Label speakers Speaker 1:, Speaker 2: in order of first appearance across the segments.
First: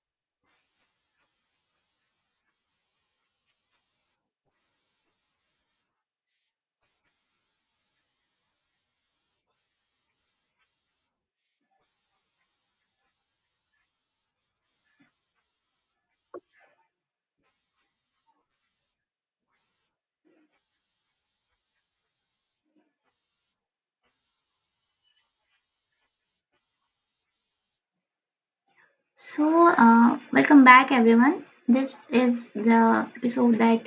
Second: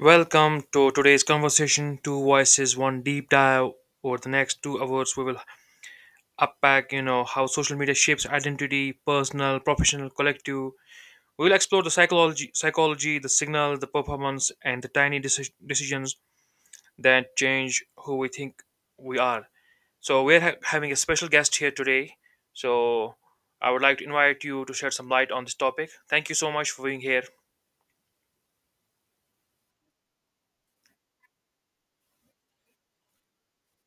Speaker 1: Welcome to today's conversation. Two voices, one deep dive. Over the next 2 hours, we will unpack, how social media shapes identity, personal, professional, collective. We will explore the psychology, the signal, the performance, and the tiny decisions that change who we think we are. So we're having a special guest here today. So I would like to invite you to shed some light on this topic. Thank you so much for being here.
Speaker 2: Welcome back, everyone. This is the episode that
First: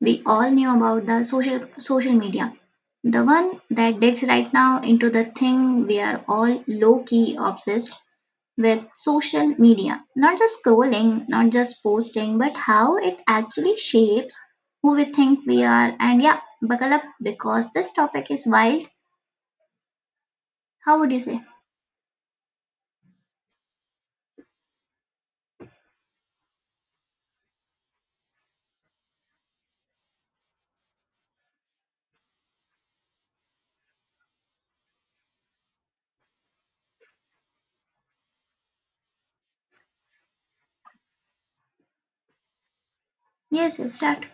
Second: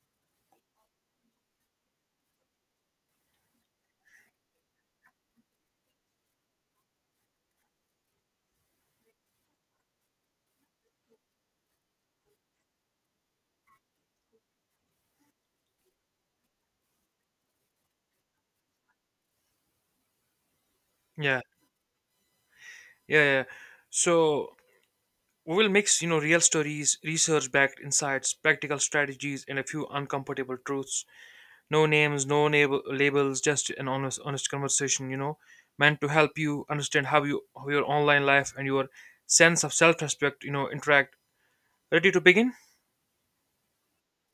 Speaker 2: we all knew about the social media, the one that digs right now into the thing we are all low key obsessed with social media. Not just scrolling, not just posting, but how it actually shapes who we think we are. And yeah, buckle up because this topic is wild. How would you
Speaker 1: Yeah,
Speaker 2: say?
Speaker 1: yeah, yeah. So we will mix, real stories, research-backed insights, practical strategies, and a few uncomfortable truths. No names, no labels, just an honest conversation. Meant to help you understand how your online life and your sense of self-respect, interact. Ready to begin?
Speaker 2: Yes, yes, start.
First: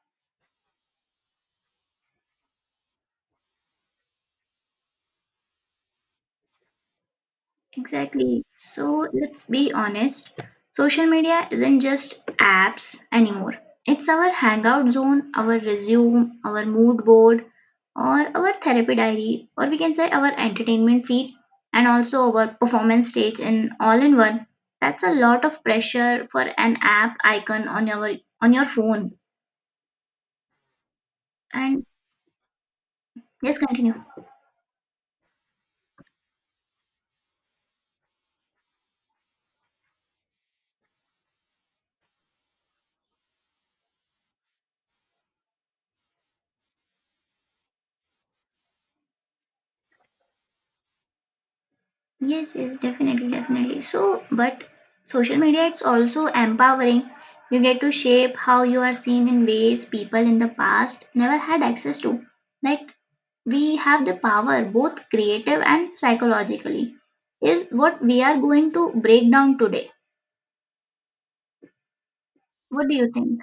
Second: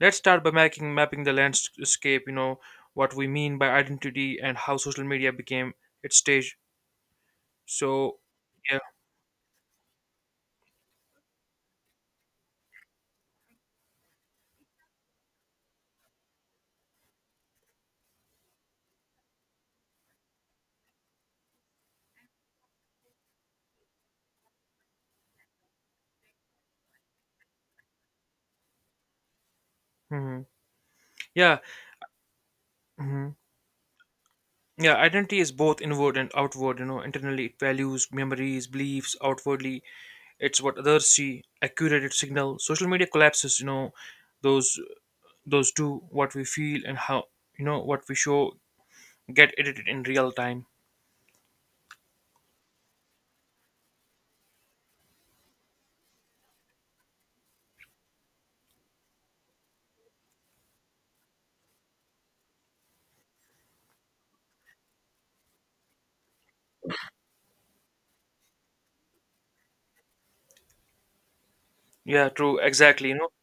Speaker 1: Let's start by making mapping the landscape. What we mean by identity and how social media became its stage. So,
Speaker 2: Exactly.
Speaker 1: yeah,
Speaker 2: So let's be honest. Social media isn't just apps anymore. It's our hangout zone, our resume, our mood board, or our therapy diary, or we can say our entertainment feed, and also our performance stage in all in one. That's a lot of pressure for an app icon on your phone.
Speaker 1: mhm, yeah,
Speaker 2: And
Speaker 1: mhm.
Speaker 2: just continue.
Speaker 1: Yeah, identity is both inward and outward. You know, internally it values, memories, beliefs. Outwardly, it's what others see, a curated signal. Social media collapses, those those two, what we feel and how what we show, get edited in real time.
Speaker 2: Yes, yes, definitely, definitely. So, but social media it's also empowering. You get to shape how you are seen in ways people in the past never had access to. That we have the power, both creative and psychologically, is what we are going to break down today.
Speaker 1: Yeah, true,
Speaker 2: What do
Speaker 1: exactly.
Speaker 2: you think?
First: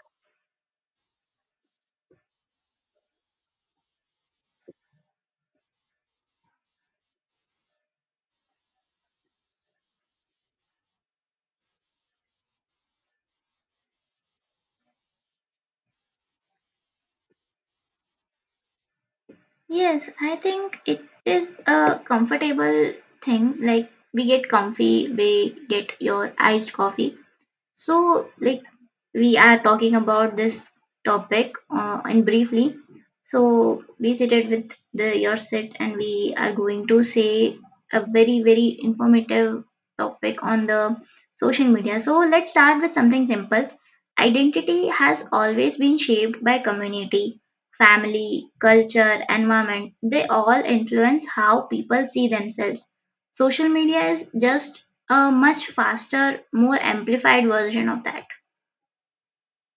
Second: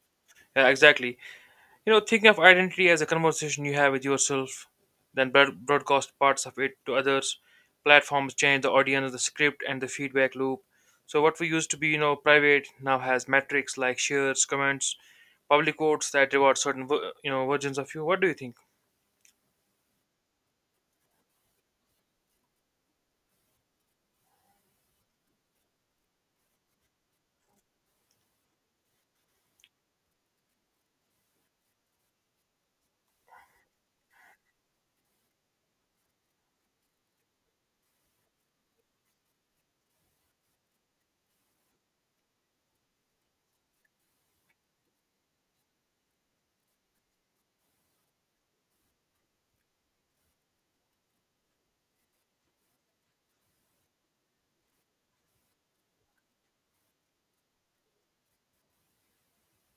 Speaker 1: Exactly. You know, think of identity as a conversation you have with yourself, then broadcast parts of it to others. Platforms change the audience, the script, and the feedback loop. So what we used to be, you know, private now has metrics like shares, comments, public votes that reward certain, you know, versions of you. What do you think?
Speaker 2: Yes, I think it is a comfortable thing. Like we get comfy, we get your iced coffee. So like we are talking about this topic and briefly. So be seated with the your set, and we are going to say a very informative topic on the social media. So let's start with something simple. Identity has always been shaped by community, family, culture, environment. They all influence how people see themselves. Social media is just a much faster, more amplified version of that.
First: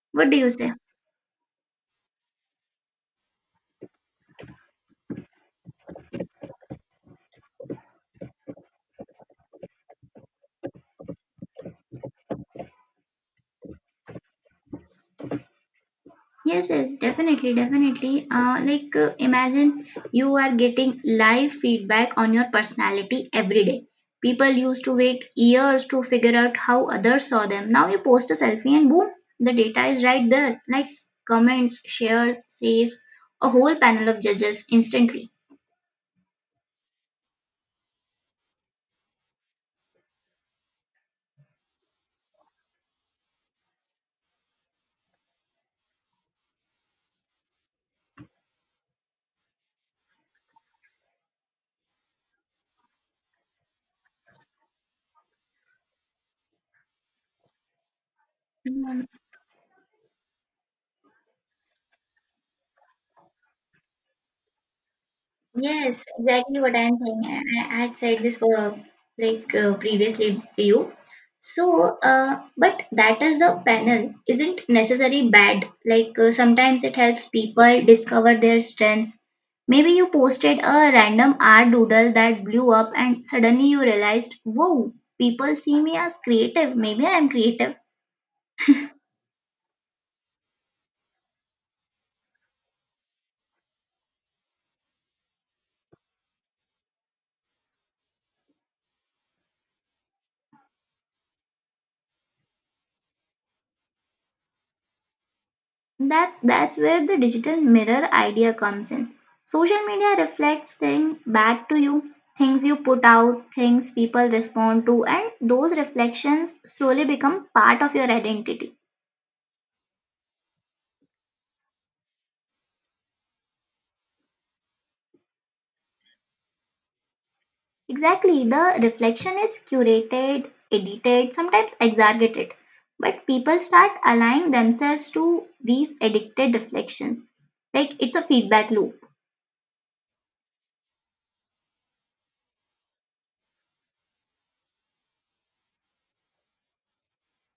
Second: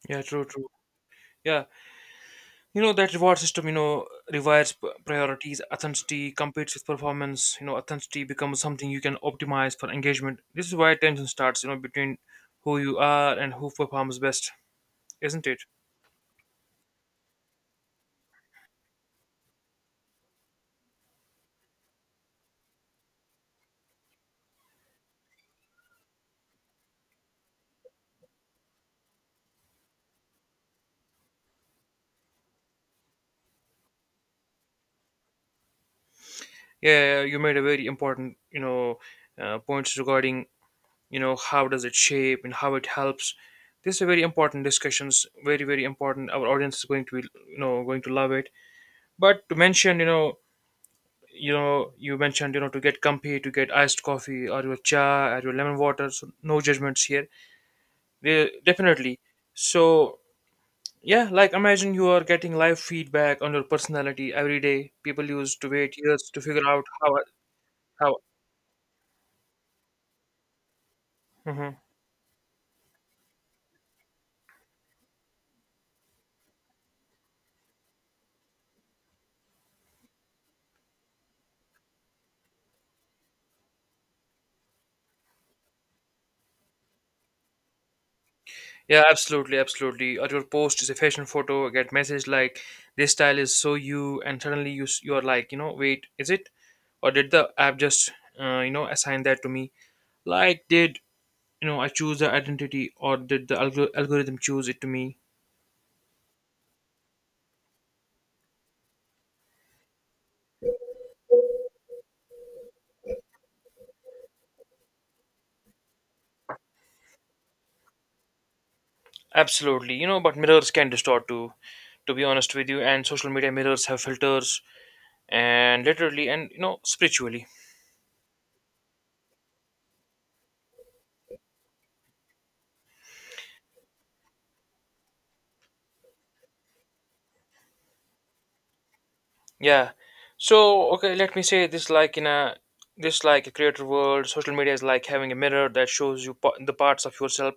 Speaker 1: Yeah,
Speaker 2: What do
Speaker 1: true,
Speaker 2: you
Speaker 1: true.
Speaker 2: say?
Speaker 1: Yeah, you know, that reward system, rewards priorities. Authenticity competes with performance. You know, authenticity becomes something you can optimize for engagement. This is why tension starts, between who you are and who performs best, isn't it?
Speaker 2: Yes, yes, definitely, definitely. Imagine you are getting live feedback on your personality every day. People used to wait years to figure out how others saw them. Now you post a selfie and boom, the data is right there. Likes, comments, shares, says, a whole panel of judges instantly.
Speaker 1: Yeah, yeah, you made a very important, points regarding, how does it shape and how it helps. This is a very important discussions, very, very important. Our audience is going to be, going to love it. But to mention, you know you mentioned, to get comfy, to get iced coffee or your cha or your lemon water, so no judgments here. They, definitely. So yeah, like imagine you are getting live feedback on your personality every day. People used to wait
Speaker 2: Yes,
Speaker 1: years to
Speaker 2: exactly
Speaker 1: figure
Speaker 2: what
Speaker 1: out
Speaker 2: I'm
Speaker 1: how
Speaker 2: saying. I had
Speaker 1: how
Speaker 2: said this for like previously to you.
Speaker 1: Hmm.
Speaker 2: But that is the panel isn't necessarily bad. Like sometimes it helps people discover their strengths. Maybe you posted a random art doodle that blew up, and suddenly you realized, whoa, people see me as creative. Maybe I'm creative.
Speaker 1: Yeah, absolutely, or your post is a fashion photo, get message like this style is so you, and suddenly you are like, you know, wait, is it, or did the app just, you know, assign that to me? Like, did, you know, I choose the identity, or did the algorithm choose it to me?
Speaker 2: That's where the digital mirror idea comes in. Social media reflects things back to you, things you put out, things people respond to, and those reflections slowly become part of your identity.
Speaker 1: Absolutely, you know, but mirrors can distort too, to be honest with you. And social media mirrors have filters, and literally, and you know, spiritually.
Speaker 2: Exactly, the reflection is curated, edited, sometimes exaggerated, but people start aligning themselves to these edited reflections. Like it's a feedback loop.
Speaker 1: Yeah. So okay, let me say this like in a this like a creator world. Social media is like having a mirror that shows you the parts of yourself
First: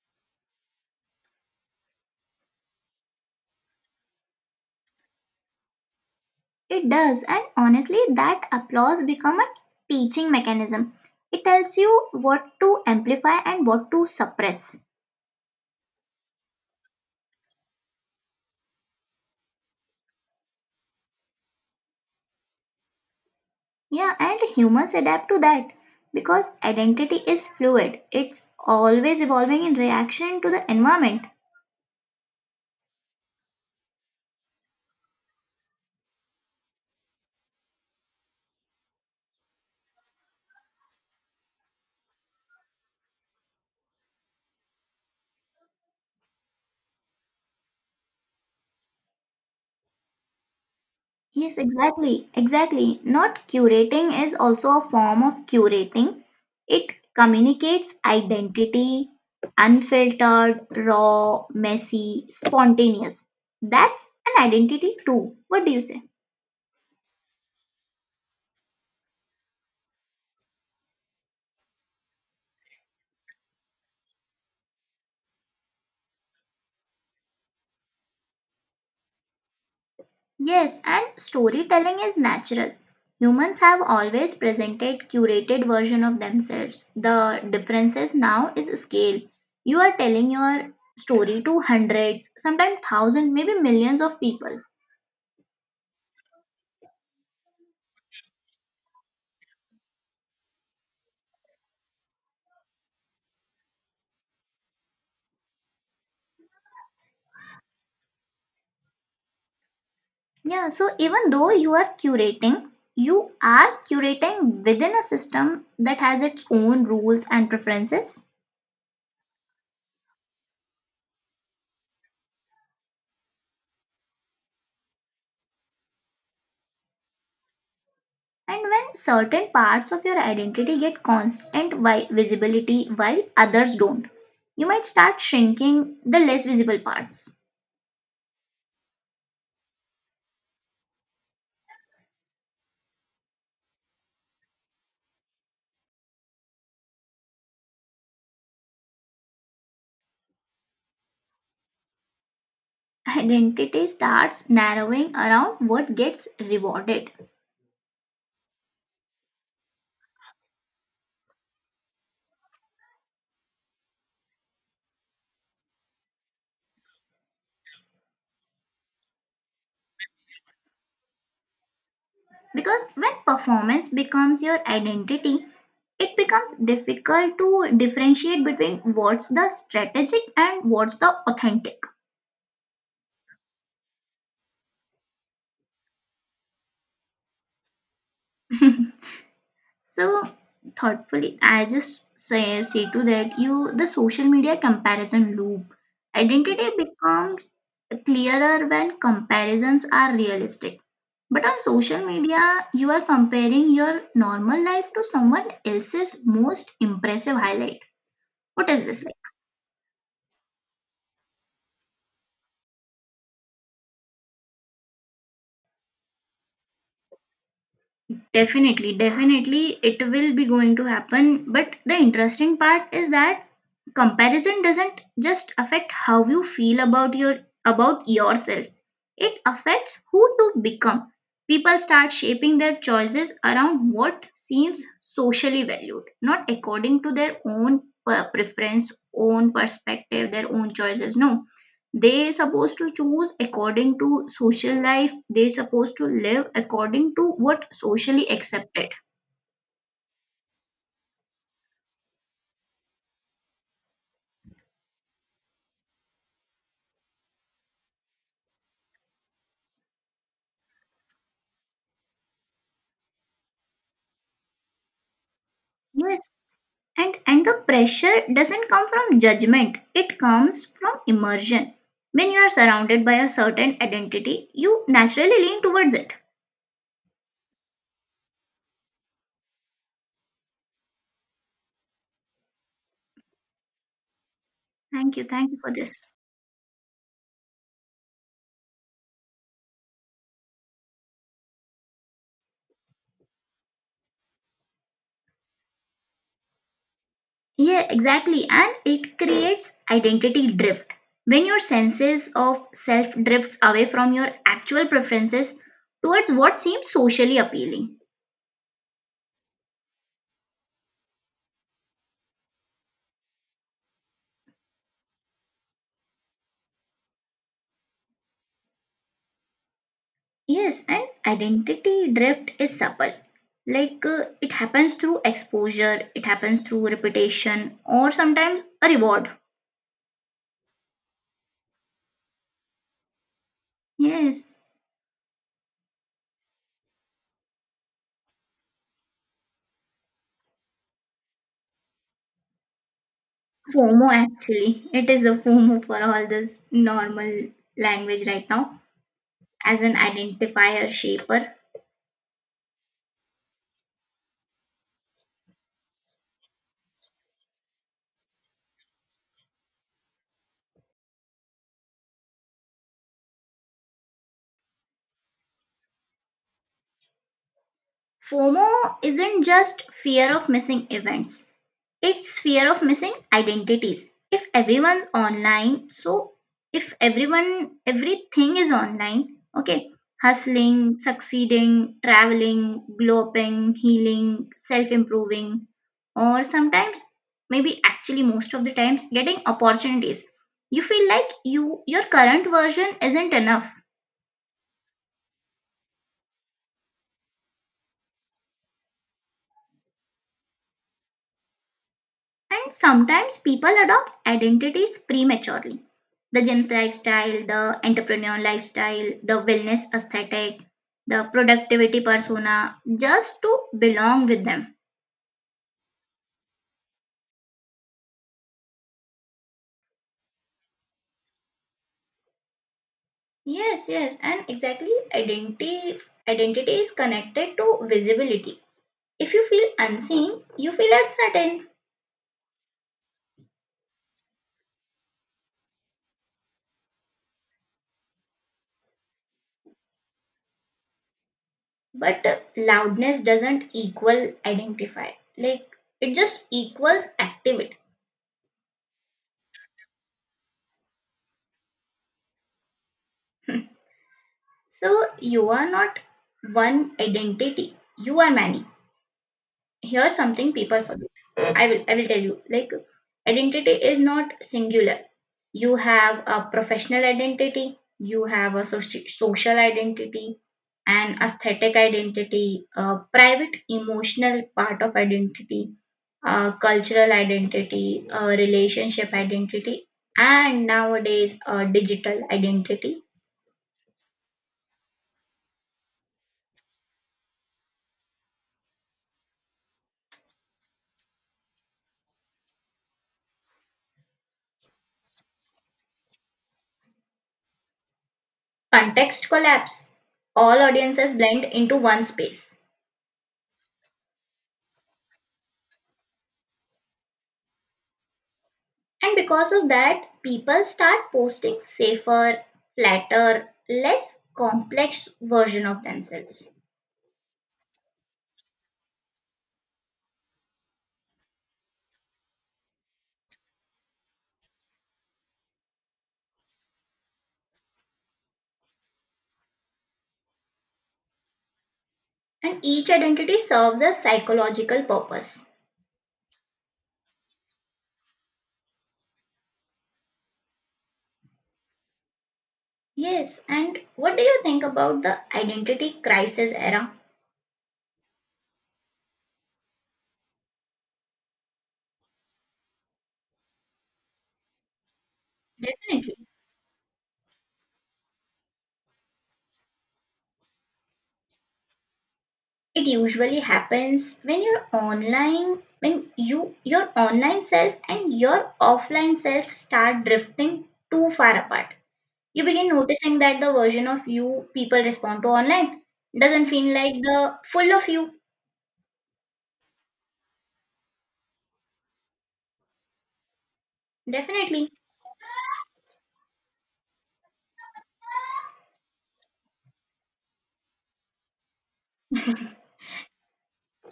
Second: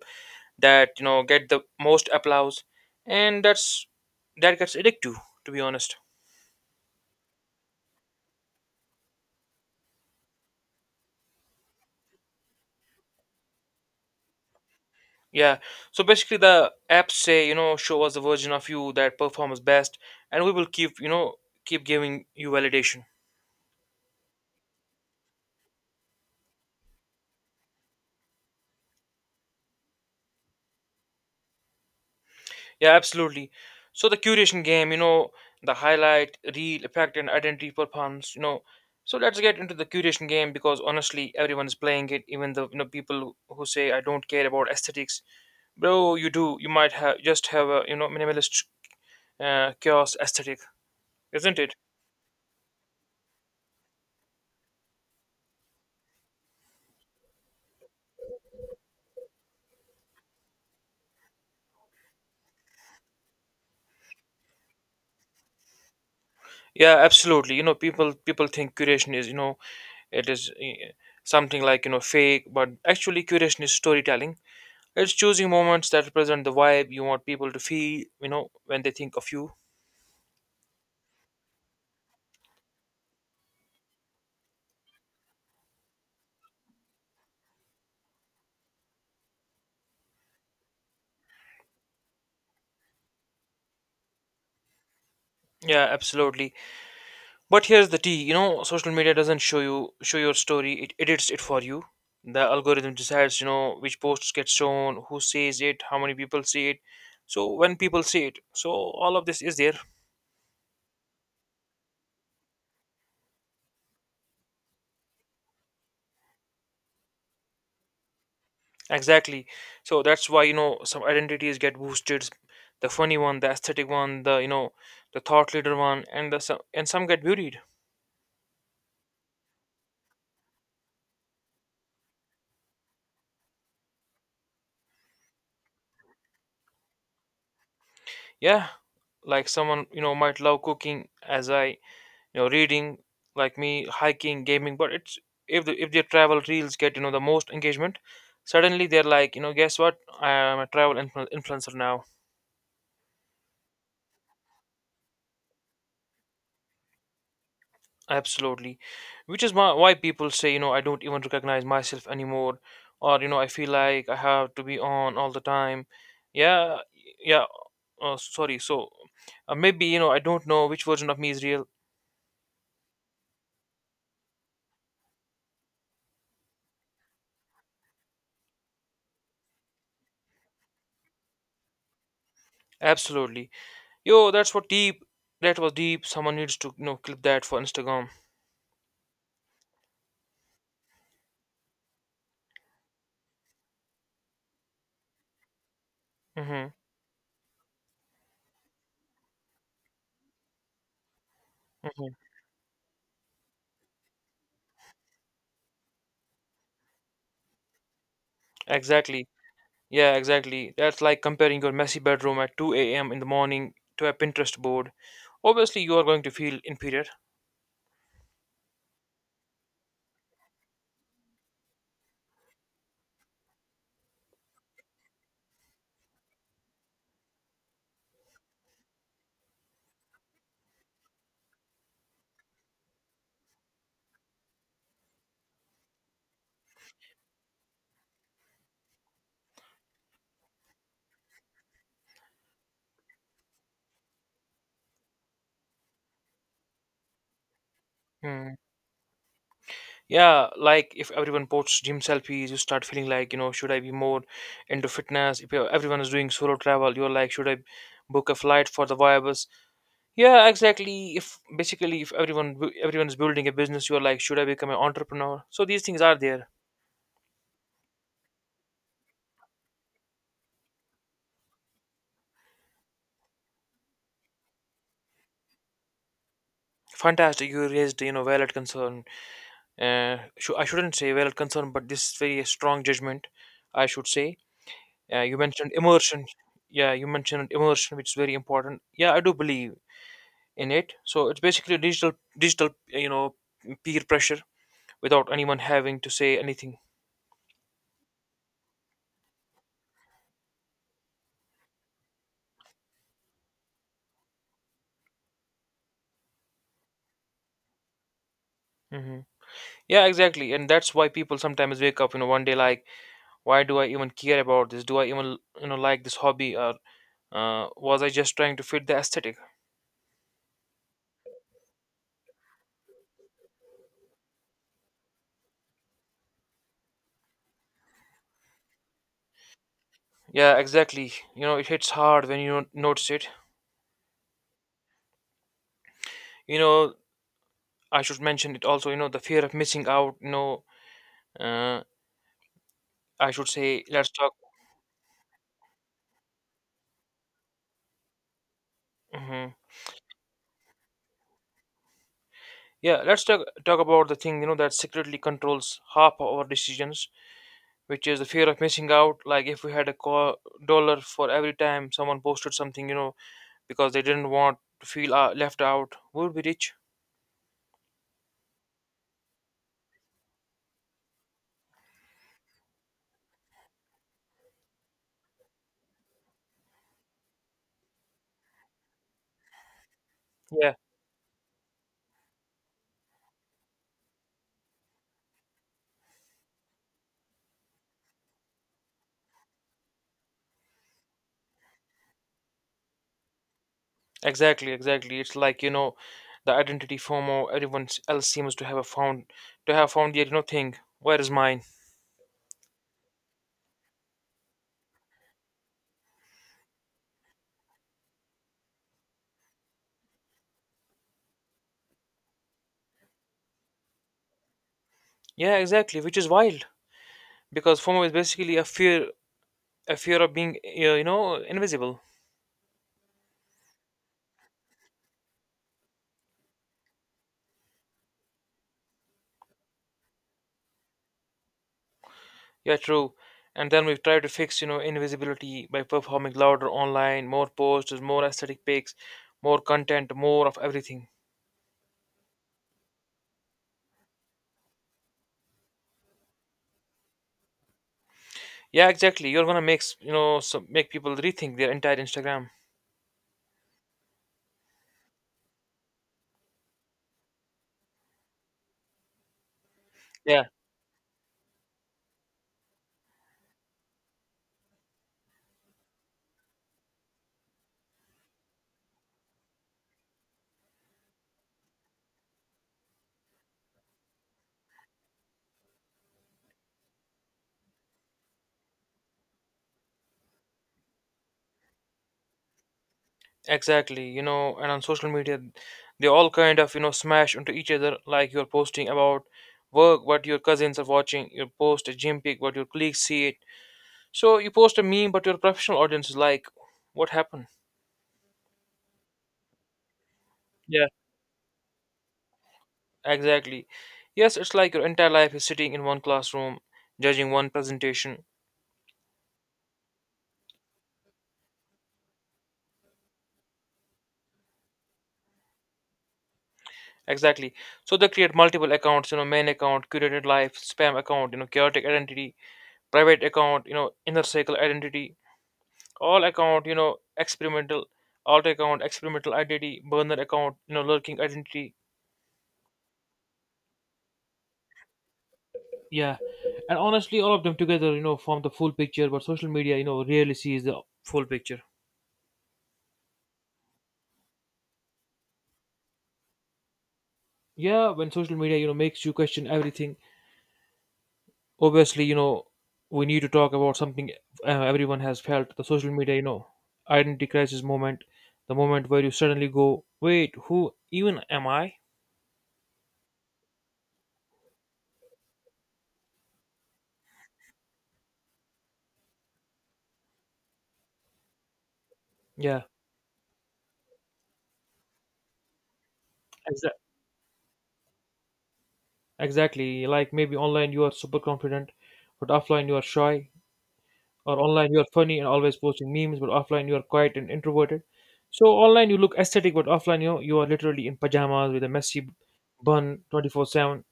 Speaker 1: that, you know, get the most applause, and that gets addictive, to be honest.
Speaker 2: It does, and honestly, that applause become a teaching mechanism. It tells you what to amplify and what to suppress.
Speaker 1: Yeah. So basically, the apps say, you know, show us the version of you that performs best, and we will keep, keep giving you validation.
Speaker 2: Yeah, and humans adapt to that because identity is fluid. It's always evolving in reaction to the environment.
Speaker 1: Yeah, absolutely. So the curation game, you know, the highlight, reel, effect, and identity performance, you know. So let's get into the curation game because honestly, everyone is playing it. Even the, you know, people who say I don't care about aesthetics, bro, you do. You might have just have a, you know, minimalist, chaos aesthetic,
Speaker 2: Yes,
Speaker 1: isn't it?
Speaker 2: exactly. Exactly. Not curating is also a form of curating. It communicates identity, unfiltered, raw, messy, spontaneous. That's an identity too. What do you say?
Speaker 1: Yeah, absolutely. You know, people think curation is, you know, it is something like, you know, fake, but actually curation is storytelling. It's choosing moments that represent the vibe you want people to feel, you know, when they think of you.
Speaker 2: Yes, and storytelling is natural. Humans have always presented curated version of themselves. The differences now is scale. You are telling your story to hundreds, sometimes thousands, maybe millions of people.
Speaker 1: Yeah, absolutely. But here's the tea, you know, social media doesn't show your story, it edits it for you. The algorithm decides, you know, which posts get shown, who says it, how many people see it. So when people see it, so all of this is there.
Speaker 2: Yeah, so even though you are curating within a system that has its own rules and preferences.
Speaker 1: Exactly. So that's why, you know, some identities get boosted. The funny one, the aesthetic one, the, you know, the thought leader one, and the some and some get buried.
Speaker 2: And when certain parts of your identity get constant visibility while others don't, you might start shrinking the less visible parts.
Speaker 1: Yeah. Like someone, you know, might love cooking as I, you know, reading, like me, hiking, gaming, but it's if the, if their travel reels get, you know, the most engagement, suddenly they're like, you know, guess what? I'm a travel influencer now.
Speaker 2: Identity starts narrowing around what gets rewarded.
Speaker 1: Absolutely. Which is why people say, you know, I don't even recognize myself anymore, or, you know, I feel like I have to be on all the time. Yeah, yeah, sorry. So maybe, you know, I don't know which version of me is real.
Speaker 2: Because when performance becomes your identity, it becomes difficult to differentiate between what's the strategic and what's the authentic.
Speaker 1: Absolutely. Yo, that's what deep. That was deep. Someone needs to, you know, clip that for Instagram.
Speaker 2: So thoughtfully I just say, to that you the social media comparison loop,
Speaker 1: Mm-hmm.
Speaker 2: identity becomes clearer when comparisons are realistic, but on social
Speaker 1: Mm-hmm.
Speaker 2: media you are comparing your normal life to someone else's most impressive highlight. What is this
Speaker 1: Exactly.
Speaker 2: like?
Speaker 1: Yeah, exactly. That's like comparing your messy bedroom at 2 a.m. in the morning to a Pinterest board. Obviously, you are going to feel inferior.
Speaker 2: Definitely, definitely it will be going to happen, but the interesting part is that comparison doesn't just affect how you feel about your about yourself, it affects who you become. People start shaping their choices around what seems socially valued, not according to their own preference, own perspective, their own choices. No, they supposed to choose according to social life, they supposed to live according to what socially
Speaker 1: Mm.
Speaker 2: accepted.
Speaker 1: Yeah, like if everyone posts gym selfies, you start feeling like, you know, should I be more into fitness? If everyone is doing solo travel, you're like, should I book a flight for the vibes? Yeah, exactly. If basically if everyone everyone is building a business, you're like, should I become an entrepreneur? So these things are
Speaker 2: Yes.
Speaker 1: there.
Speaker 2: And the pressure doesn't come from judgment, it comes from immersion. When you are surrounded by a certain identity you naturally lean towards it.
Speaker 1: Fantastic, you raised, you know, valid concern. I shouldn't say valid concern, but this is very strong judgment, I should say.
Speaker 2: thank you
Speaker 1: You
Speaker 2: thank you for
Speaker 1: mentioned
Speaker 2: this.
Speaker 1: immersion. Yeah, you mentioned immersion, which is very important. Yeah, I do believe in it. So it's basically digital, you know, peer pressure without anyone having to say anything.
Speaker 2: Yeah, exactly, and it creates identity drift when your senses of self drifts away from your actual preferences towards what seems socially appealing.
Speaker 1: Hmm. Yeah, exactly, and that's why people sometimes wake up, you know, one day like, why do I even care about this? Do I even, you know, like this hobby, or, was I just trying to fit the aesthetic?
Speaker 2: Yes, and identity drift is subtle. Like it happens through exposure, it happens through repetition, or sometimes a reward.
Speaker 1: Yeah, exactly. You know, it hits hard when you don't notice it.
Speaker 2: Yes,
Speaker 1: You know, I should mention it also, you know, the fear of missing out. You know, uh, I should say, let's
Speaker 2: FOMO
Speaker 1: talk.
Speaker 2: actually. It is a FOMO for all this normal language right now
Speaker 1: Hmm.
Speaker 2: as an identifier shaper.
Speaker 1: Yeah, let's talk about the thing, you know, that secretly controls half our decisions, which is the fear of missing out. Like if we had a dollar for every time someone posted something, you know, because they didn't want to feel, left out, we would be rich.
Speaker 2: FOMO isn't just fear of missing events, it's fear of missing identities. If everyone's online, so if everything is online, okay,
Speaker 1: Yeah,
Speaker 2: hustling, succeeding, traveling, glow upping, healing, self improving, or sometimes, maybe actually most of the times, getting opportunities. You feel like your current version isn't enough.
Speaker 1: exactly, exactly. It's like, you know, the identity FOMO. Everyone else seems to have found yet no thing. Where is mine?
Speaker 2: And sometimes people adopt identities prematurely. The gym's lifestyle, the entrepreneur lifestyle, the wellness aesthetic, the productivity persona, just to belong with them.
Speaker 1: Yeah, exactly. Which is wild because FOMO is basically a fear of being, you know, invisible.
Speaker 2: Yes, yes, and exactly identity is connected to visibility. If you feel unseen, you feel uncertain.
Speaker 1: Yeah, true. And then we've tried to fix, you know, invisibility by performing louder online, more posts, more aesthetic pics, more content, more of everything.
Speaker 2: But loudness doesn't equal identify. Like it just equals activity.
Speaker 1: Yeah, exactly. You're gonna make, you know, so make people rethink their entire Instagram.
Speaker 2: So you are not one identity. You are many. Here's
Speaker 1: Yeah,
Speaker 2: something people forget. I will tell you. Like identity is not singular. You have a professional identity, you have a social identity, an aesthetic identity, a private emotional part of identity, a cultural identity, a relationship identity, and nowadays a digital identity.
Speaker 1: exactly. You know, and on social media, they all kind of, you know, smash into each other. Like you're posting about work, what your cousins are watching. You post a gym pic, what your colleagues see it. So you post a meme, but your professional audience is like, "What happened?"
Speaker 2: Context collapse. All
Speaker 1: Yeah.
Speaker 2: audiences blend into one space.
Speaker 1: Exactly. Yes, it's like your entire life is sitting in one classroom, judging one presentation.
Speaker 2: And because of that, people start posting safer, flatter, less complex version of themselves.
Speaker 1: Exactly. So they create multiple accounts, you know, main account, curated life, spam account, you know, chaotic identity, private account, you know, inner circle identity, all account, you know, experimental, alt account, experimental identity, burner account, you know, lurking identity.
Speaker 2: And each identity serves a psychological purpose.
Speaker 1: Yeah. And honestly, all of them together, you know, form the full picture, but social media, you know, rarely sees the full picture.
Speaker 2: Yes, and what do you think about the identity crisis era?
Speaker 1: Yeah, when social media, you know, makes you question everything, obviously, you know, we need to talk about something. Uh, everyone has felt the social media,
Speaker 2: Definitely.
Speaker 1: you know, identity crisis moment, the moment where you suddenly go, wait, who even am I?
Speaker 2: It usually happens when you're online, when your online self and your offline self start drifting too far apart. You
Speaker 1: Yeah,
Speaker 2: begin noticing that the version of you people respond to online doesn't feel
Speaker 1: exa-
Speaker 2: like the full of you.
Speaker 1: exactly, like maybe online you are super confident, but offline you are shy, or online
Speaker 2: Definitely.
Speaker 1: you are funny and always posting memes, but offline you are quiet and introverted, so online you look aesthetic, but offline, you know, you are literally in pajamas with a messy bun 24/7.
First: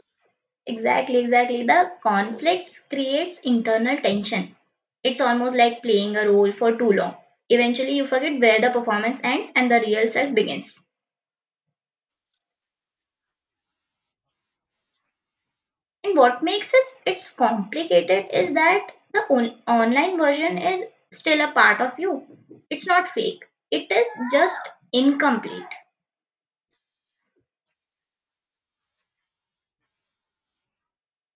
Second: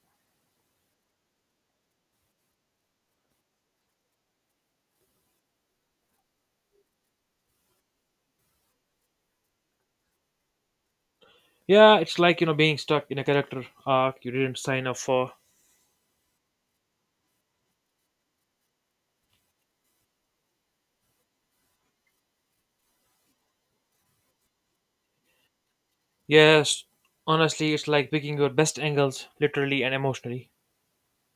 Speaker 2: Exactly, exactly. The conflicts creates internal tension. It's almost like playing a role for too long. Eventually you forget where the performance ends and the real self begins.
Speaker 1: Yeah, it's like, you know, being stuck in a character arc you didn't sign up for.
Speaker 2: And what makes this it's complicated is that the online version is still a part of you. It's not fake. It is just incomplete.
Speaker 1: Yes, honestly, it's like picking your best angles, literally and emotionally.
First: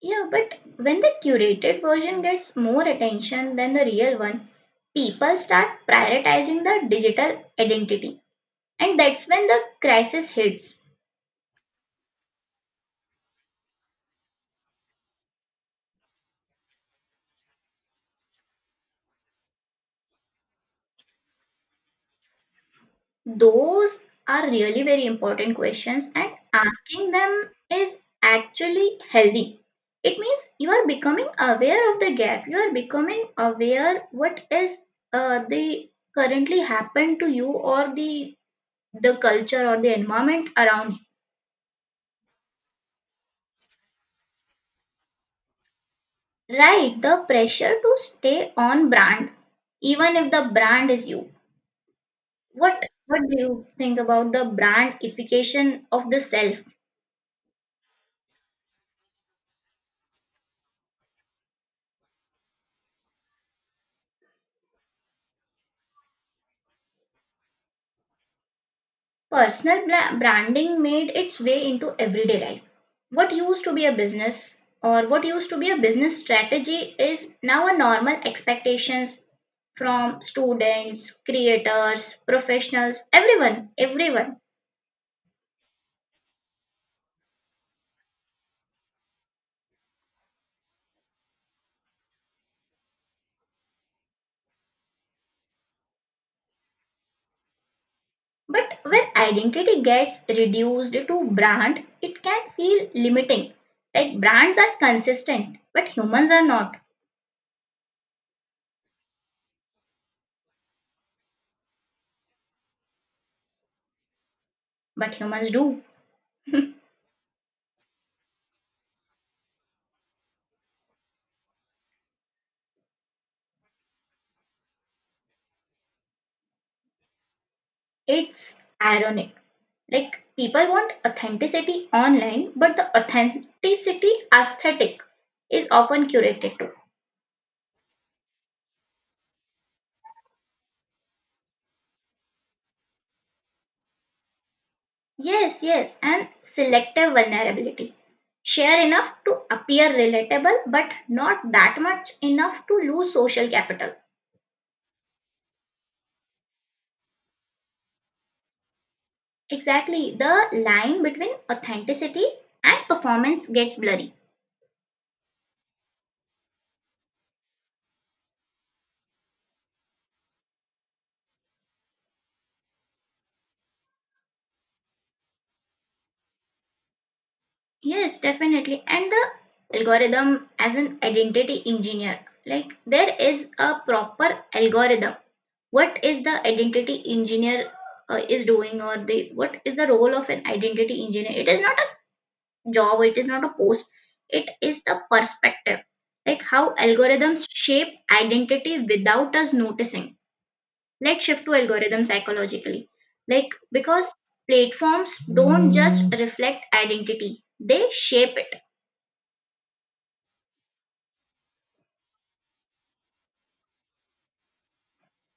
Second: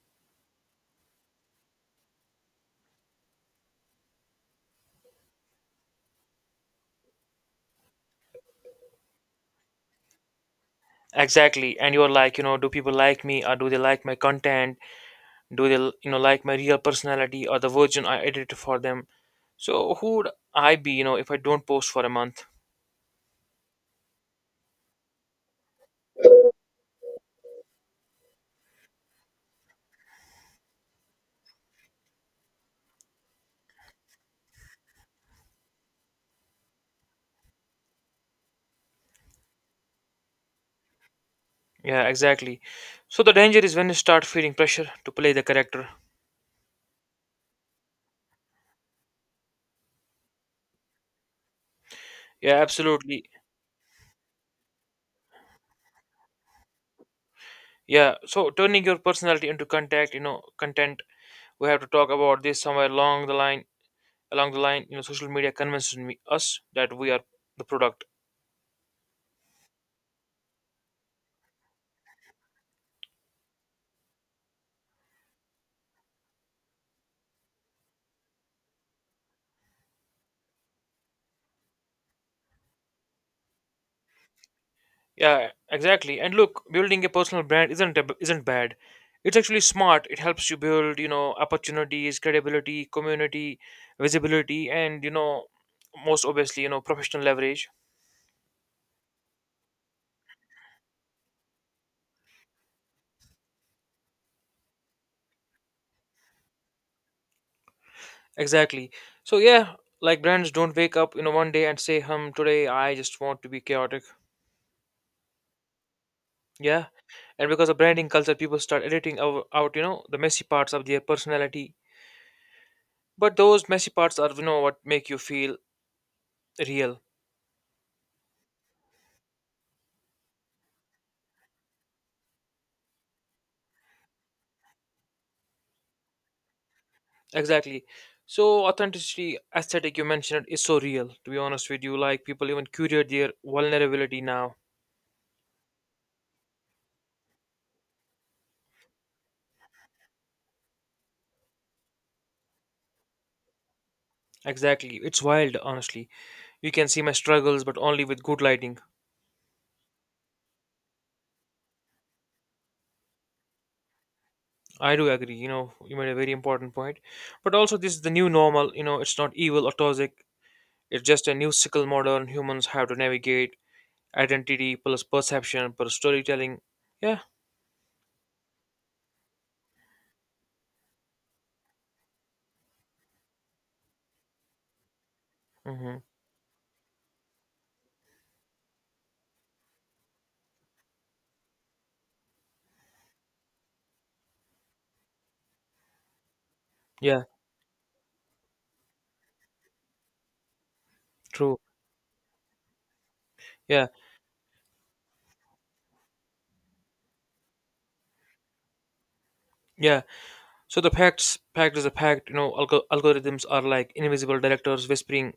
Speaker 2: Yeah, but when the curated version gets more attention than the real one, people start prioritizing the digital identity. And that's when the crisis hits.
Speaker 1: Exactly. And you're like, you know, do people like me, or do they like my content? Do they, you know, like my real personality or the version I edited for them? So who would I be, if I don't post for a month?
Speaker 2: Those are really very important questions, and asking them is actually healthy. It means you are becoming aware of the gap. You are becoming aware what is the currently happened to you or the culture or the environment around.
Speaker 1: Yeah, exactly. So the danger is when you start feeling pressure to play the character.
Speaker 2: Right, the pressure to stay on brand, even if the brand is you.
Speaker 1: Yeah,
Speaker 2: What
Speaker 1: absolutely.
Speaker 2: do you think about the brandification of the self?
Speaker 1: Yeah. So turning your personality into contact, content. We have to talk about this somewhere along the line. Along the line, social media convinces us that we are the product.
Speaker 2: Personal branding made its way into everyday life. What used to be a business or what used to be a business strategy is now a normal expectations from students, creators, professionals, everyone, everyone.
Speaker 1: Yeah, exactly. And look, building a personal brand isn't bad. It's actually smart. It helps you build, opportunities, credibility, community, visibility, and most obviously, professional leverage.
Speaker 2: But when identity gets reduced to brand, it can feel limiting. Like brands are consistent, but humans are not.
Speaker 1: Exactly. So yeah, like brands don't wake up, one day and say, hum today I just want to be chaotic.
Speaker 2: But humans do.
Speaker 1: Yeah. And because of branding culture, people start editing out the messy parts of their personality. But those messy parts are, what make you feel real.
Speaker 2: It's ironic. Like people want authenticity online, but the authenticity aesthetic is often curated too.
Speaker 1: Exactly. So authenticity aesthetic, you mentioned, is so real, to be honest with you. Like people even curate their vulnerability now.
Speaker 2: Yes, yes, and selective vulnerability. Share enough to appear relatable, but not that much enough to lose social capital.
Speaker 1: Exactly, it's wild, honestly. You can see my struggles, but only with good lighting.
Speaker 2: Exactly. The line between authenticity and performance gets blurry.
Speaker 1: I do agree. You made a very important point. But also, this is the new normal. It's not evil or toxic. It's just a new sickle modern humans have to navigate. Identity plus perception plus storytelling. Yeah.
Speaker 2: Yes, definitely. And the algorithm as an identity engineer, like there is a proper algorithm. What
Speaker 1: Hmm.
Speaker 2: is the identity engineer is doing, or the what is the role of an identity engineer? It is not a job. It is not a post. It is the perspective, like how
Speaker 1: Yeah,
Speaker 2: algorithms shape identity without us noticing. Let's shift to
Speaker 1: true.
Speaker 2: algorithm psychologically, like
Speaker 1: Yeah,
Speaker 2: because platforms don't just reflect identity, they shape it.
Speaker 1: yeah. So the fact is a fact. You know, algorithms are like invisible directors whispering,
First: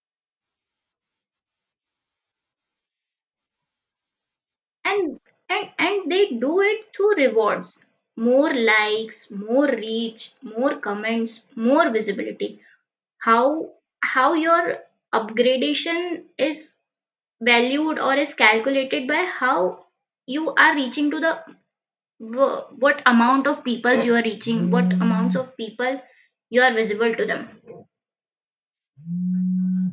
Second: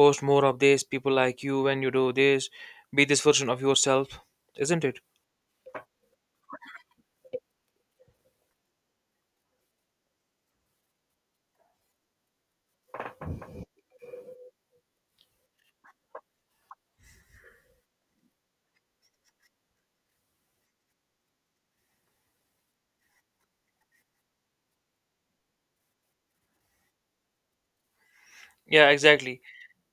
Speaker 1: "Post more of this. People like you when you do this, be this version of yourself," isn't it?
Speaker 2: And and and they do it through rewards, more likes, more reach, more comments, more visibility. How how your upgradation is valued or is calculated by how you are reaching to the what amount of people you are reaching, what amounts of people you are visible to them.
Speaker 1: Yeah, exactly.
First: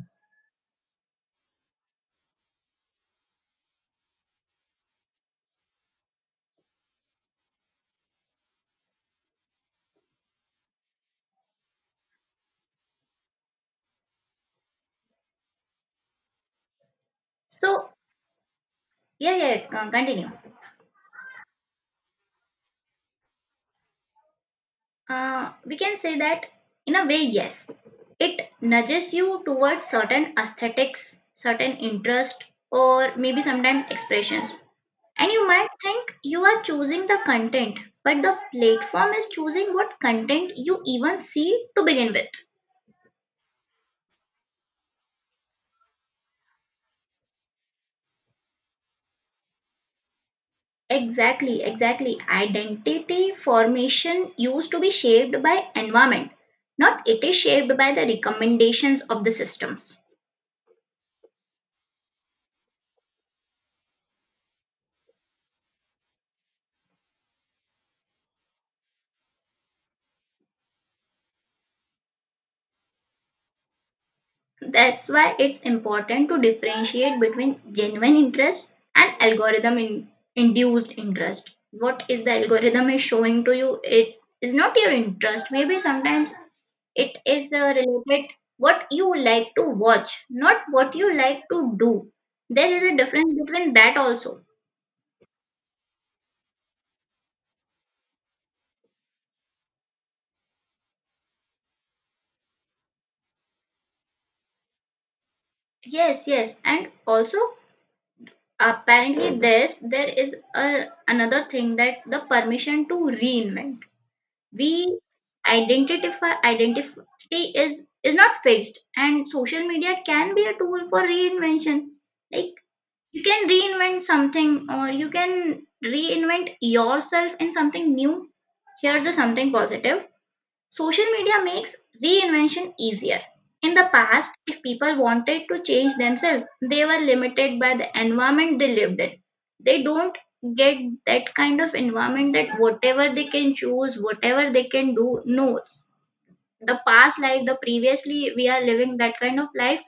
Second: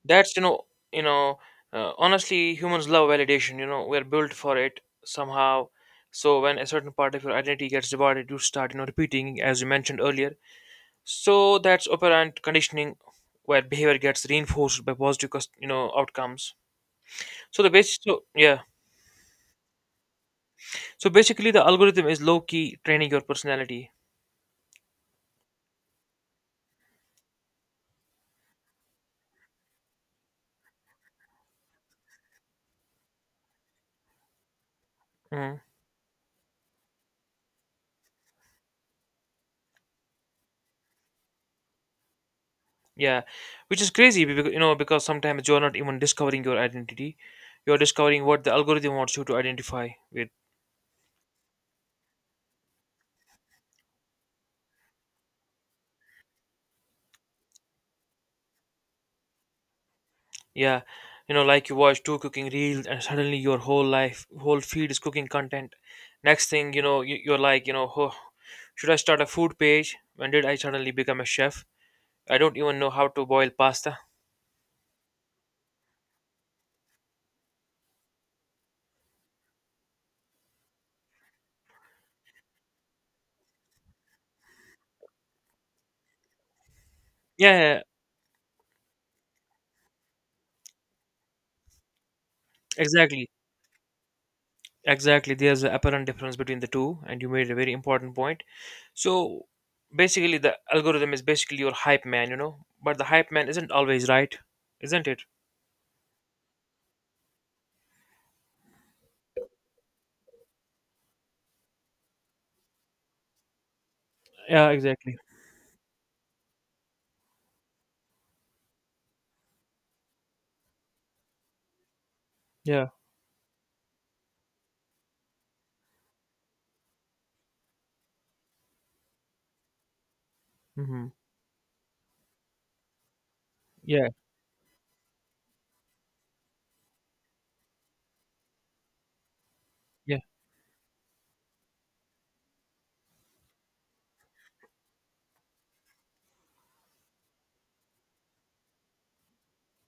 Speaker 1: That's you know, you know. Honestly, humans love validation. You know, we're built for it somehow. So when a certain part of your identity gets divided, you start, repeating, as you mentioned earlier. So that's operant conditioning, where behavior gets reinforced by positive, outcomes. So the
Speaker 2: So,
Speaker 1: basic, so yeah.
Speaker 2: yeah, yeah, continue.
Speaker 1: So basically, the algorithm is low key training your personality.
Speaker 2: We can say that in a way, yes, it nudges you towards certain aesthetics, certain interest, or maybe sometimes expressions. And you
Speaker 1: Mhm.
Speaker 2: might think you are choosing the content, but the platform is choosing what content you even see to begin with.
Speaker 1: Yeah, which is crazy, because because sometimes you're not even discovering your identity. You're discovering what the algorithm wants you to identify with.
Speaker 2: Exactly, exactly. Identity formation used to be shaped by environment, not it is shaped by the recommendations of the systems.
Speaker 1: Yeah, you know, like you watch two cooking reels and suddenly your whole life, whole feed is cooking content. Next thing you know, you're like, you know, oh, should I start a food page? When did I suddenly become a chef? I don't even know how to boil pasta.
Speaker 2: That's why it's important to differentiate between genuine interest and algorithm induced interest. What is the algorithm is showing to you? It is not your interest. Maybe sometimes it
Speaker 1: Yeah,
Speaker 2: is
Speaker 1: yeah, yeah,
Speaker 2: related what you like to watch, not what you like to do. There is a
Speaker 1: exactly.
Speaker 2: difference between that also.
Speaker 1: Exactly, there's an apparent difference between the two, and you made a very important point. So basically, the algorithm is basically your hype man, you know, but the hype man isn't always right, isn't it?
Speaker 2: Yes, and also apparently this there is a, another thing that the permission to reinvent
Speaker 1: Yeah,
Speaker 2: we
Speaker 1: exactly.
Speaker 2: identify identity is not fixed and social media can be a tool for reinvention like
Speaker 1: Yeah,
Speaker 2: you can reinvent something or you can reinvent yourself in something new. Here's a something positive.
Speaker 1: hmm,
Speaker 2: Social media makes reinvention easier. In the
Speaker 1: yeah,
Speaker 2: past, if people wanted to change themselves, they were limited by the environment they lived in. They
Speaker 1: yeah,
Speaker 2: don't get that kind of environment that whatever they can choose, whatever they can do, knows. The past life, the previously we are living that kind of life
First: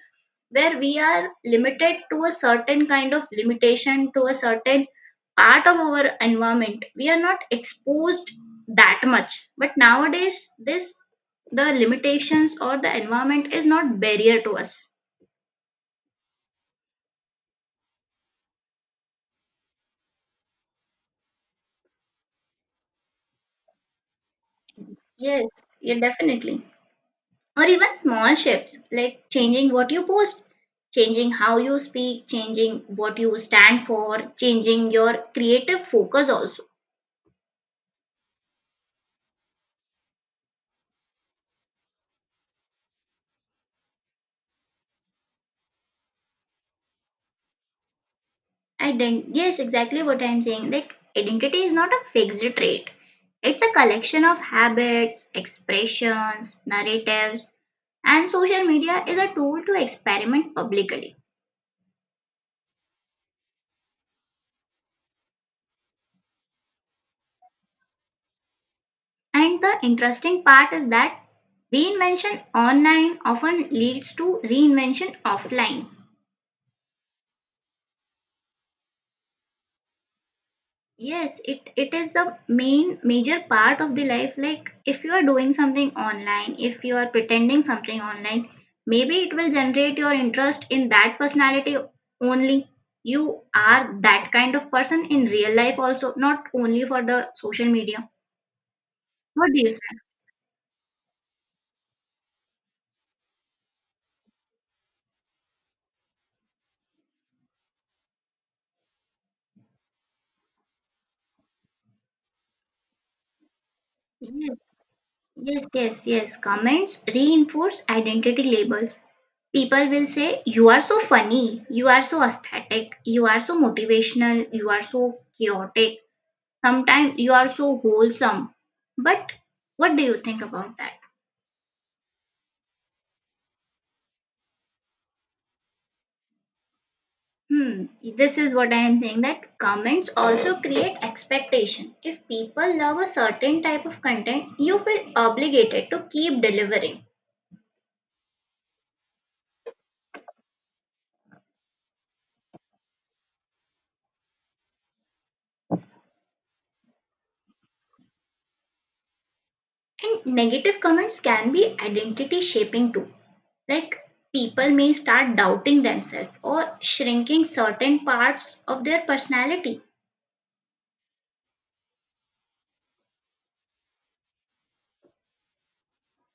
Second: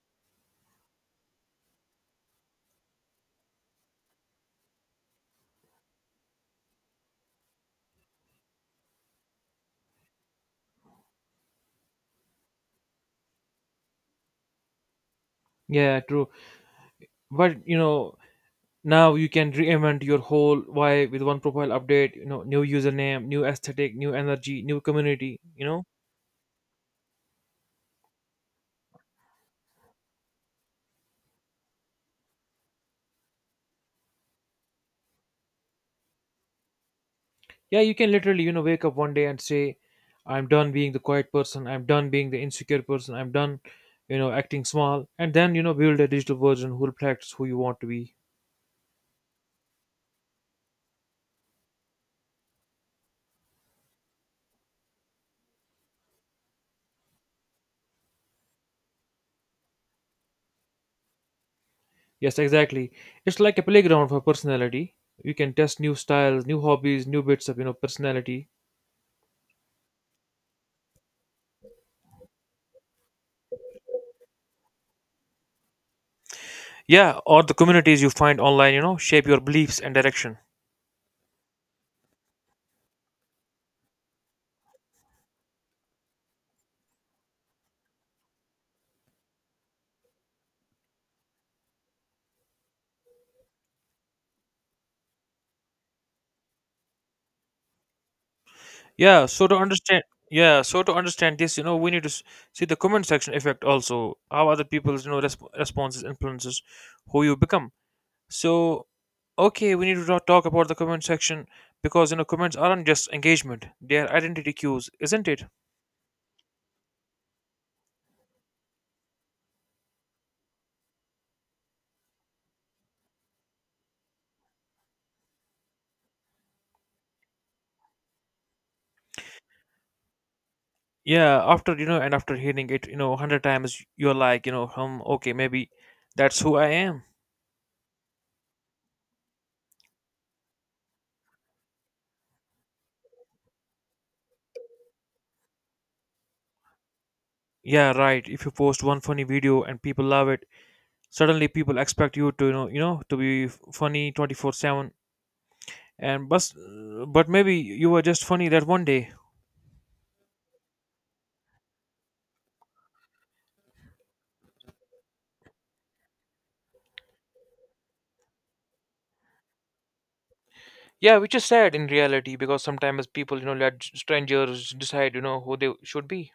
Speaker 2: where we are limited to a certain kind of limitation to a certain part of our environment we are not exposed that much, but nowadays this the limitations or the environment is not barrier to us.
Speaker 1: yeah, true. But you know, now you can reinvent your whole why with one profile update, you know, new username, new aesthetic, new energy, new community,
Speaker 2: Yes,
Speaker 1: you know?
Speaker 2: yeah, definitely, or even small shifts like changing what you post, changing how you speak, changing what you stand for, changing your creative focus also.
Speaker 1: Yeah, you can literally, you know, wake up one day and say, I'm done being the quiet person, I'm done being the insecure person, I'm done, you know, acting small, and then, you know, build a digital version who reflects who you want to be.
Speaker 2: Ident Yes, exactly what I'm saying. Like identity is not a fixed trait. It's a collection of habits, expressions, narratives, and social media is a tool to experiment publicly.
Speaker 1: Yes, exactly. It's like a playground for personality. You can test new styles, new hobbies, new bits of, you know, personality.
Speaker 2: And the interesting part is that reinvention online often leads to reinvention offline.
Speaker 1: Yeah, or the communities you find online, you know, shape your beliefs and direction.
Speaker 2: Yes, it is the main major part of the life. Like if you are doing something online, if you are pretending something online, maybe it will generate your interest in that personality only. You are that kind of person in real life also, not only for the social media.
Speaker 1: Yeah, so
Speaker 2: What
Speaker 1: to
Speaker 2: do you say?
Speaker 1: understand, yeah, so to understand this, you know, we need to see the comment section effect also, how other people's, you know, responses influences who you become. So, okay, we need to talk about the comment section, because you know comments aren't just engagement; they are identity
Speaker 2: Yes,
Speaker 1: cues, isn't it?
Speaker 2: yes. Comments reinforce identity labels. People will say, "You are so funny, you are so aesthetic, you are so motivational, you are so chaotic. Sometimes you are so wholesome." But what do you think about that?
Speaker 1: Yeah. After hearing it, you know, a hundred times, you're like, okay, maybe that's who I am.
Speaker 2: Hmm, this is what I am saying, that comments also create expectation. If people love a certain type of content, you feel obligated to keep delivering.
Speaker 1: Yeah, right. If you post one funny video and people love it, suddenly people expect you to, to be funny 24/7. And but maybe you were just funny that one day.
Speaker 2: And negative comments can be identity shaping too. Like people may start doubting themselves or shrinking certain parts of their personality.
Speaker 1: Yeah, which is sad in reality, because sometimes people, you know, let strangers decide, you know, who they should be.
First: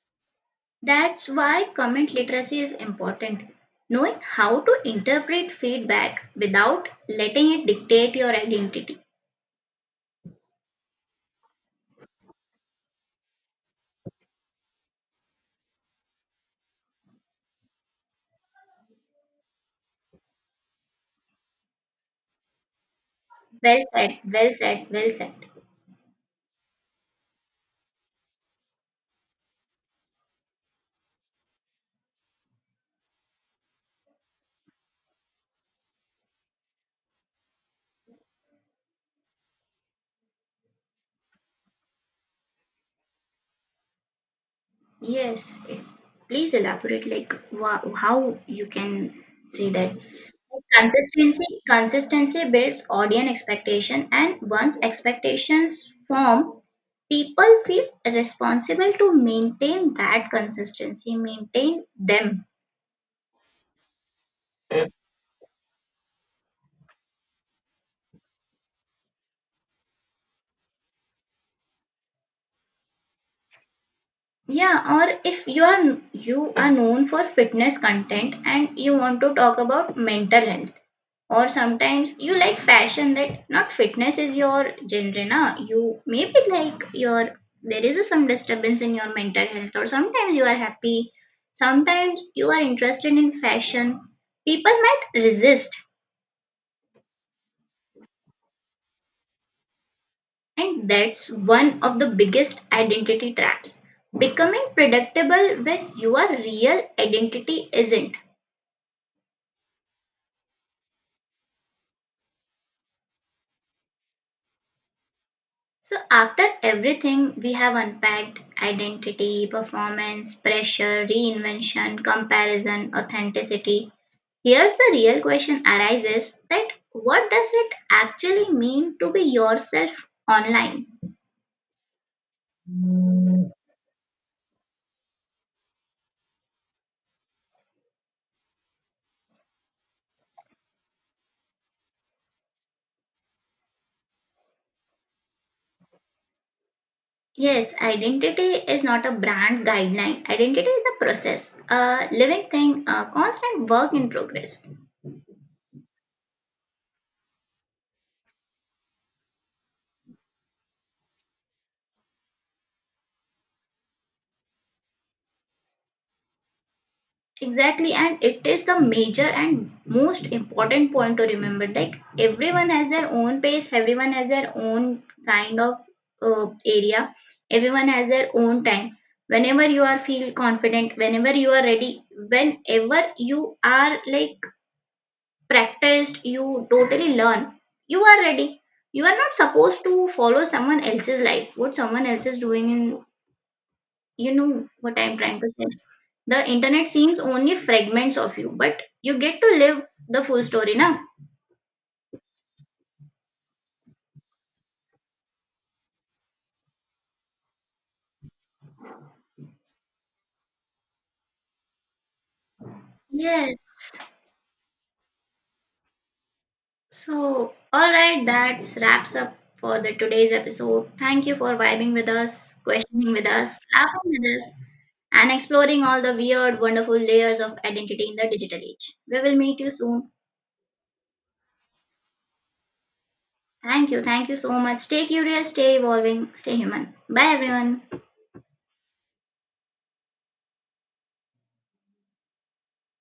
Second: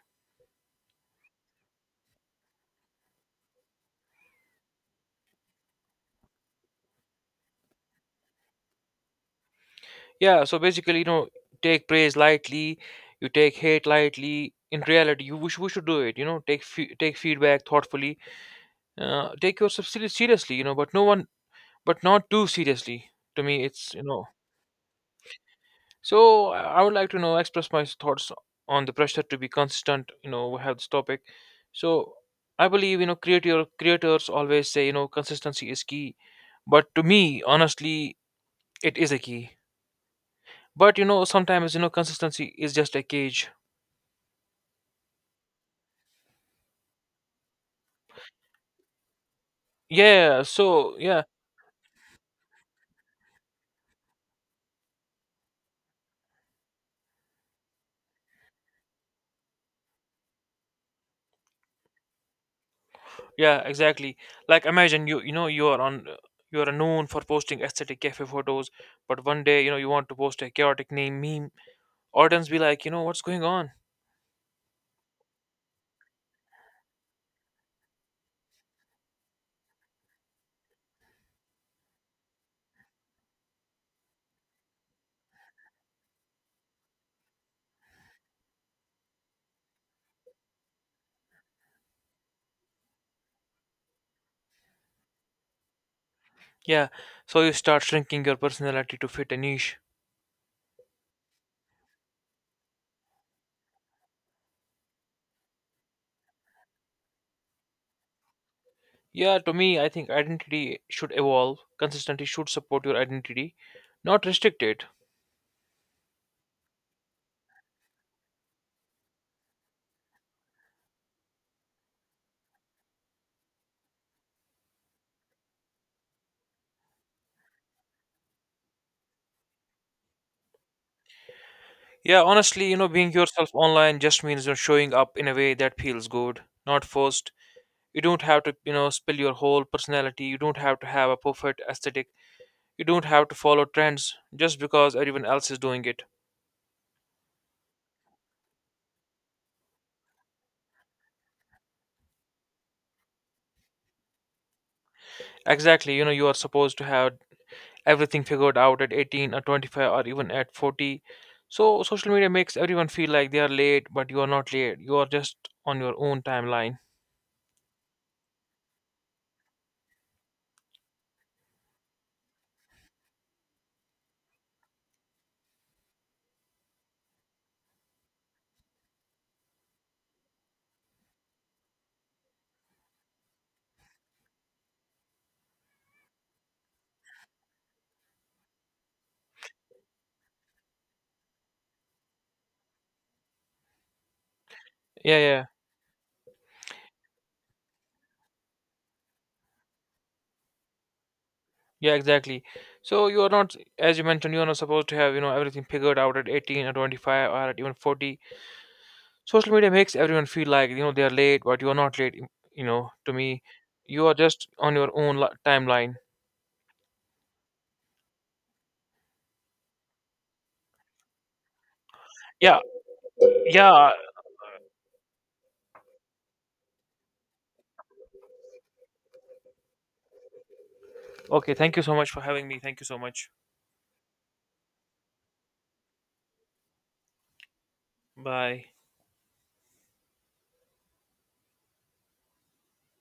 Speaker 2: That's why comment literacy is important. Knowing how to interpret feedback without letting it dictate your identity.
Speaker 1: Yeah, so basically, you know, take praise lightly, you take hate lightly. In reality, we should do it. You know, take take feedback thoughtfully. Take yourself seriously. You know, but not too seriously. To me,
Speaker 2: Well
Speaker 1: it's you
Speaker 2: said,
Speaker 1: know.
Speaker 2: well said, well said.
Speaker 1: So I would like to, you know, express my thoughts on the pressure to be consistent. You know, we have this topic. So I believe, you know, creators always say, you know, consistency is key. But to me, honestly, it is a key. But you know, sometimes you know consistency is just a cage.
Speaker 2: Yes, please elaborate, like how you can see that.
Speaker 1: Yeah, so yeah,
Speaker 2: Consistency builds audience expectation, and once expectations form, people feel responsible to maintain that consistency, maintain them.
Speaker 1: yeah, exactly. Like imagine you know you are on you are known for posting aesthetic cafe photos, but one day you know you want to post a chaotic name meme. Audience be like, you know, what's going on?
Speaker 2: Yeah, or if you are known for fitness content and you want to talk about mental health, or sometimes you like fashion, that not fitness is your genre, na. You maybe like your there is some disturbance in your mental health, or sometimes you are happy, sometimes you are interested in fashion. People might resist,
Speaker 1: Yeah, so you start shrinking your personality to fit a niche.
Speaker 2: and that's one of the biggest identity traps. Becoming predictable when your real identity isn't.
Speaker 1: Yeah, to me, I think identity should evolve. Consistency should support your identity, not restrict it.
Speaker 2: So, after everything, we have unpacked identity, performance, pressure, reinvention, comparison, authenticity. Here's the real question arises, that what does it actually mean to be yourself online?
Speaker 1: Yeah, honestly, you know, being yourself online just means you're showing up in a way that feels good, not forced. You don't have to, spill your whole personality. You don't have to have a perfect aesthetic. You don't have to follow trends just because everyone else is doing it.
Speaker 2: Yes, identity is not a brand guideline. Identity is a process, a living thing, a constant work in progress.
Speaker 1: Exactly. You are supposed to have everything figured out at 18 or 25 or even at 40. So social media makes everyone feel like they are late, but you are not late. You are just on your own timeline.
Speaker 2: Exactly, and it is the major and most important point to remember. Like everyone has their own pace, everyone has their own kind of area, everyone has their own time. Whenever you are feel confident, whenever you are ready, whenever you are like practiced, you totally learn. You are ready. You are not supposed to follow someone else's life. What someone else is doing in, you know what
Speaker 1: Yeah,
Speaker 2: I'm trying
Speaker 1: yeah,
Speaker 2: to say. The internet seems only fragments of you, but you get to live the full story now.
Speaker 1: yeah, exactly. So you are not, as you mentioned, you are not supposed to have, you know, everything figured out at 18 or 25 or at even 40. Social media makes everyone feel like, you know, they are late, but you are not late. You know, to me,
Speaker 2: Yes.
Speaker 1: you are just on your own timeline.
Speaker 2: So, all right, that wraps up for the today's episode. Thank you for vibing with us,
Speaker 1: Yeah,
Speaker 2: questioning with us,
Speaker 1: yeah.
Speaker 2: laughing with us, and exploring all the weird, wonderful layers of identity in the digital age. We will meet you soon.
Speaker 1: Okay, thank you so much for having me. Thank you so much.
Speaker 2: Thank you. Thank you so much. Stay curious, stay evolving, stay human. Bye, everyone.
Speaker 1: Bye.